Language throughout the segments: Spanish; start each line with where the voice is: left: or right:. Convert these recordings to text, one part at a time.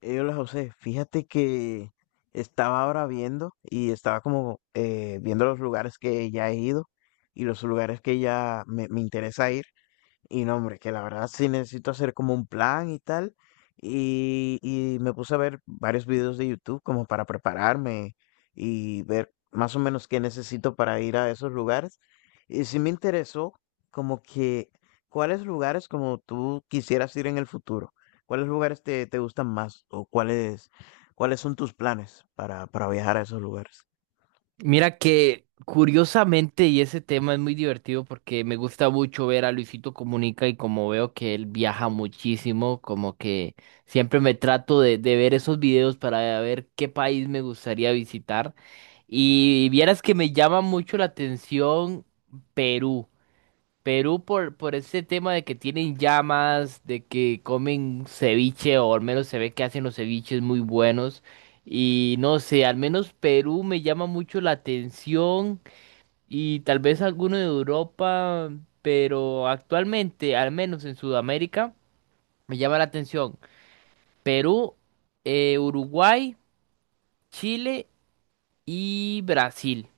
left: Hola José, fíjate que estaba ahora viendo y estaba como viendo los lugares que ya he ido y los lugares que ya me interesa ir. Y no, hombre, que la verdad sí necesito hacer como un plan y tal. Y me puse a ver varios videos de YouTube como para prepararme y ver más o menos qué necesito para ir a esos lugares. Y sí me interesó como que cuáles lugares como tú quisieras ir en el futuro, cuáles lugares te gustan más o cuáles son tus planes para viajar a esos lugares.
right: Mira que curiosamente, y ese tema es muy divertido porque me gusta mucho ver a Luisito Comunica y como veo que él viaja muchísimo, como que siempre me trato de ver esos videos para ver qué país me gustaría visitar. Y vieras que me llama mucho la atención Perú. Perú por ese tema de que tienen llamas, de que comen ceviche, o al menos se ve que hacen los ceviches muy buenos. Y no sé, al menos Perú me llama mucho la atención y tal vez alguno de Europa, pero actualmente, al menos en Sudamérica, me llama la atención Perú, Uruguay, Chile y Brasil.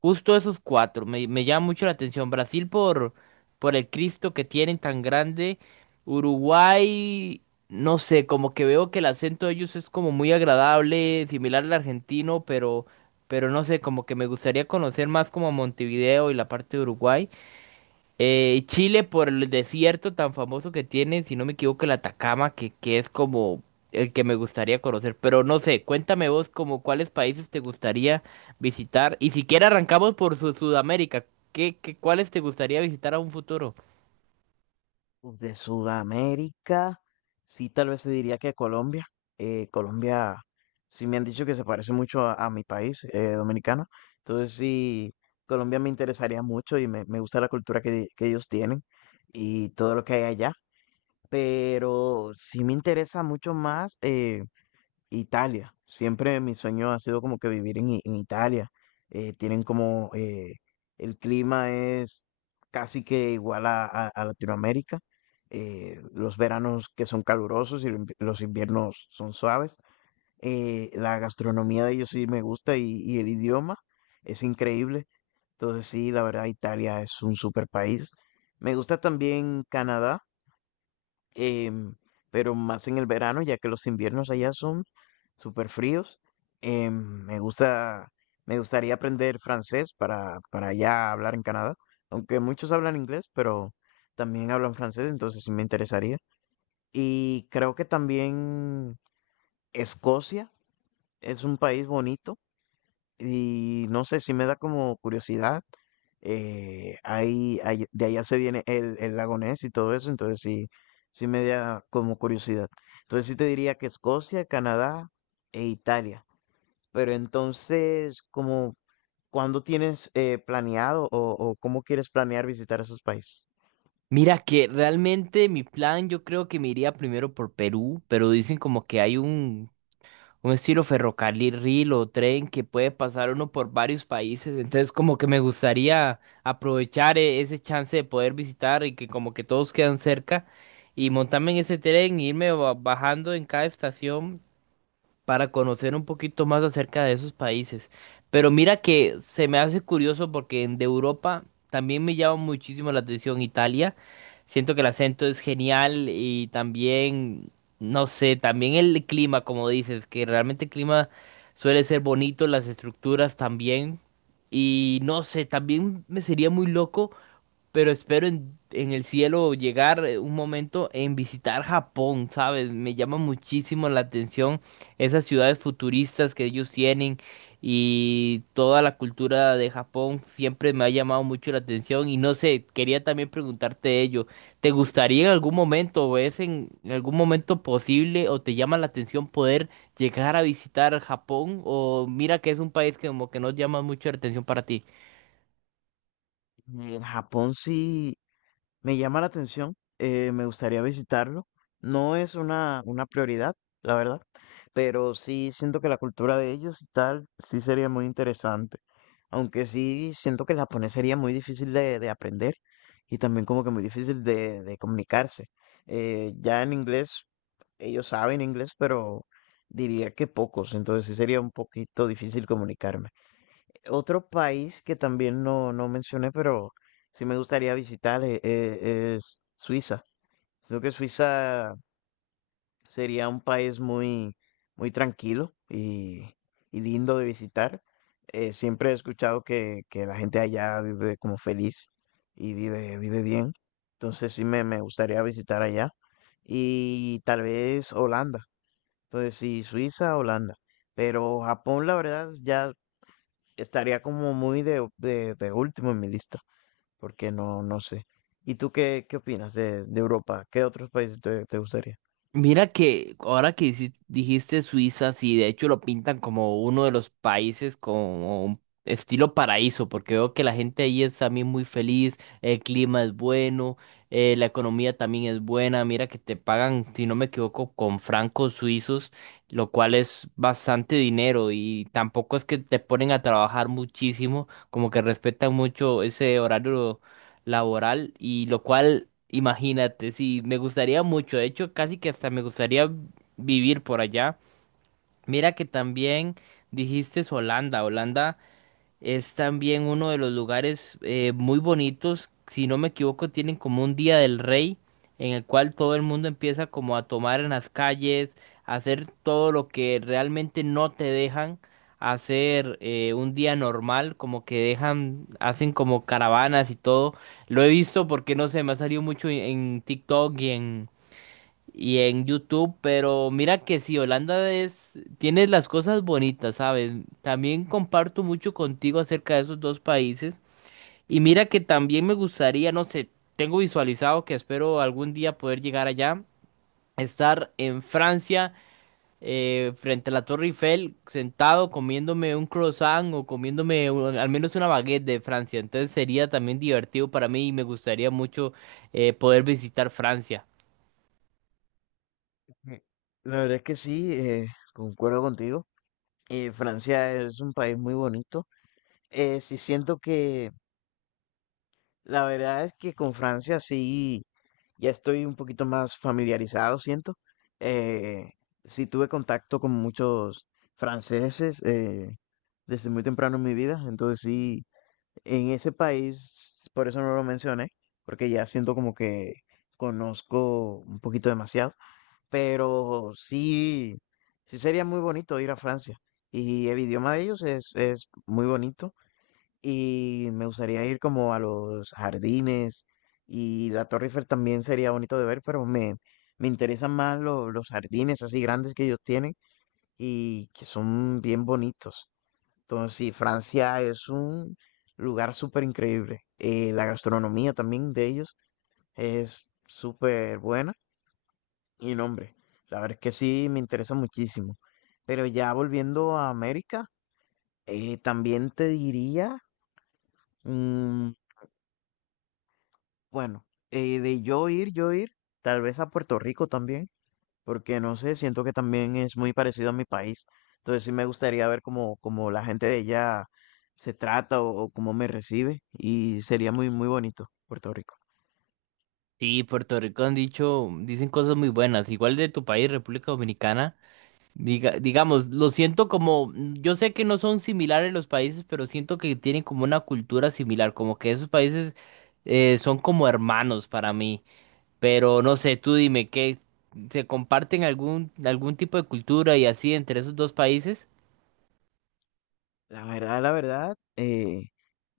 right: Justo esos cuatro. Me llama mucho la atención. Brasil por el Cristo que tienen tan grande. Uruguay, no sé, como que veo que el acento de ellos es como muy agradable, similar al argentino, pero no sé, como que me gustaría conocer más como Montevideo y la parte de Uruguay. Chile por el desierto tan famoso que tiene, si no me equivoco, el Atacama, que es como el que me gustaría conocer. Pero no sé, cuéntame vos como cuáles países te gustaría visitar. Y siquiera arrancamos por Sudamérica. Cuáles te gustaría visitar a un futuro?
left: Uf, de Sudamérica, sí, tal vez se diría que Colombia. Colombia, sí me han dicho que se parece mucho a mi país, dominicano. Entonces sí, Colombia me interesaría mucho y me gusta la cultura que ellos tienen y todo lo que hay allá. Pero sí me interesa mucho más. Italia. Siempre mi sueño ha sido como que vivir en Italia. Tienen como el clima es casi que igual a Latinoamérica. Los veranos que son calurosos y los los inviernos son suaves. La gastronomía de ellos sí me gusta y el idioma es increíble. Entonces sí, la verdad Italia es un super país. Me gusta también Canadá, em, pero más en el verano, ya que los inviernos allá son súper fríos. Em, me gusta, Me gustaría aprender francés para ya hablar en Canadá, aunque muchos hablan inglés, pero también hablan francés, entonces sí me interesaría. Y creo que también Escocia es un país bonito y no sé, si me da como curiosidad. De allá se viene el lago Ness y todo eso, entonces sí, sí me da como curiosidad. Entonces sí te diría que Escocia, Canadá e Italia. Pero entonces, como, ¿cuándo tienes planeado o cómo quieres planear visitar esos países?
right: Mira que realmente mi plan, yo creo que me iría primero por Perú, pero dicen como que hay un estilo ferrocarril o tren que puede pasar uno por varios países. Entonces, como que me gustaría aprovechar ese chance de poder visitar y que como que todos quedan cerca y montarme en ese tren e irme bajando en cada estación para conocer un poquito más acerca de esos países. Pero mira que se me hace curioso porque de Europa también me llama muchísimo la atención Italia. Siento que el acento es genial y también, no sé, también el clima, como dices, que realmente el clima suele ser bonito, las estructuras también. Y no sé, también me sería muy loco, pero espero en el cielo llegar un momento en visitar Japón, ¿sabes? Me llama muchísimo la atención esas ciudades futuristas que ellos tienen y toda la cultura de Japón siempre me ha llamado mucho la atención y no sé, quería también preguntarte ello, ¿te gustaría en algún momento o es en algún momento posible o te llama la atención poder llegar a visitar Japón o mira que es un país que como que no llama mucho la atención para ti?
left: En Japón sí, me llama la atención, me gustaría visitarlo. No es una prioridad, la verdad, pero sí siento que la cultura de ellos y tal, sí sería muy interesante. Aunque sí siento que el japonés sería muy difícil de aprender y también como que muy difícil de comunicarse. Ya en inglés, ellos saben inglés, pero diría que pocos, entonces sí sería un poquito difícil comunicarme. Otro país que también no, no mencioné, pero sí me gustaría visitar es, Suiza. Creo que Suiza sería un país muy tranquilo y lindo de visitar. Siempre he escuchado que la gente allá vive como feliz y vive bien. Entonces sí me gustaría visitar allá. Y tal vez Holanda. Entonces sí, Suiza, Holanda. Pero Japón, la verdad, ya estaría como muy de último en mi lista, porque no, no sé. ¿Y tú qué opinas de Europa? ¿Qué otros países te gustaría?
right: Mira que ahora que dijiste Suiza, sí, de hecho lo pintan como uno de los países como un estilo paraíso, porque veo que la gente ahí es también muy feliz, el clima es bueno, la economía también es buena, mira que te pagan, si no me equivoco, con francos suizos, lo cual es bastante dinero y tampoco es que te ponen a trabajar muchísimo, como que respetan mucho ese horario laboral y lo cual. Imagínate, sí, me gustaría mucho, de hecho, casi que hasta me gustaría vivir por allá. Mira que también dijiste Holanda, Holanda. Es también uno de los lugares muy bonitos. Si no me equivoco, tienen como un Día del Rey en el cual todo el mundo empieza como a tomar en las calles, a hacer todo lo que realmente no te dejan hacer un día normal, como que dejan, hacen como caravanas y todo. Lo he visto porque no sé, me ha salido mucho en TikTok y en YouTube, pero mira que sí, Holanda es, tiene las cosas bonitas, ¿sabes? También comparto mucho contigo acerca de esos dos países y mira que también me gustaría, no sé, tengo visualizado que espero algún día poder llegar allá, estar en Francia frente a la Torre Eiffel, sentado comiéndome un croissant o comiéndome al menos una baguette de Francia, entonces sería también divertido para mí y me gustaría mucho poder visitar Francia.
left: Mm, la verdad es que sí, concuerdo contigo. Francia es un país muy bonito. Sí siento que La verdad es que con Francia sí, ya estoy un poquito más familiarizado, siento. Eh, sí tuve contacto con muchos franceses desde muy temprano en mi vida, entonces sí, en ese país, por eso no lo mencioné, porque ya siento como que conozco un poquito demasiado, pero sí, sí sería muy bonito ir a Francia y el idioma de ellos es muy bonito y me gustaría ir como a los jardines y la Torre Eiffel también sería bonito de ver, pero me interesan más los jardines así grandes que ellos tienen y que son bien bonitos. Entonces, sí, Francia es un lugar súper increíble. La gastronomía también de ellos es súper buena y no, hombre, la verdad es que sí me interesa muchísimo. Pero ya volviendo a América, también te diría mm, bueno, yo ir, tal vez a Puerto Rico también, porque no sé, siento que también es muy parecido a mi país. Entonces sí me gustaría ver cómo la gente de ella se trata o cómo me recibe y sería muy bonito Puerto Rico.
right: Sí, Puerto Rico han dicho, dicen cosas muy buenas, igual de tu país, República Dominicana. Digamos, lo siento como, yo sé que no son similares los países, pero siento que tienen como una cultura similar, como que esos países son como hermanos para mí. Pero no sé, tú dime, ¿qué se comparten algún tipo de cultura y así entre esos dos países?
left: La verdad,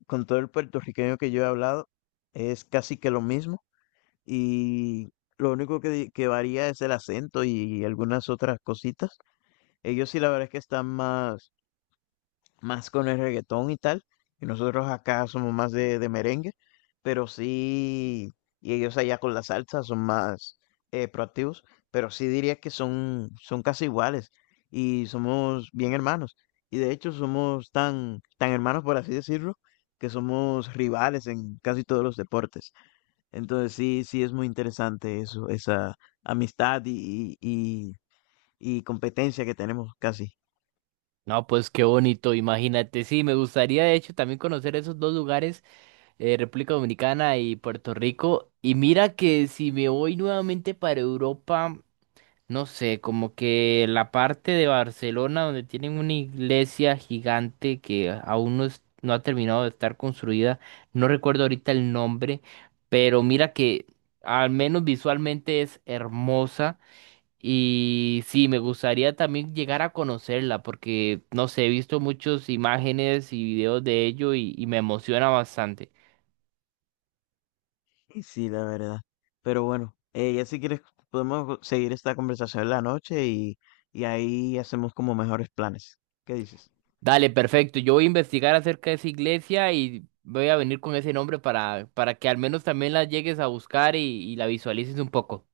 left: con todo el puertorriqueño que yo he hablado, es casi que lo mismo y lo único que varía es el acento y algunas otras cositas. Ellos sí, la verdad es que están más, más con el reggaetón y tal, y nosotros acá somos más de merengue, pero sí, y ellos allá con la salsa son más proactivos, pero sí diría que son, son casi iguales y somos bien hermanos. Y de hecho somos tan hermanos, por así decirlo, que somos rivales en casi todos los deportes. Entonces sí, sí es muy interesante eso, esa amistad y competencia que tenemos casi.
right: No, pues qué bonito, imagínate. Sí, me gustaría de hecho también conocer esos dos lugares, República Dominicana y Puerto Rico. Y mira que si me voy nuevamente para Europa, no sé, como que la parte de Barcelona donde tienen una iglesia gigante que aún no, no ha terminado de estar construida, no recuerdo ahorita el nombre, pero mira que al menos visualmente es hermosa. Y sí, me gustaría también llegar a conocerla porque, no sé, he visto muchas imágenes y videos de ello y me emociona bastante.
left: Y sí, la verdad. Pero bueno, ya si quieres podemos seguir esta conversación en la noche y ahí hacemos como mejores planes. ¿Qué dices?
right: Dale, perfecto. Yo voy a investigar acerca de esa iglesia y voy a venir con ese nombre para que al menos también la llegues a buscar y la visualices un poco.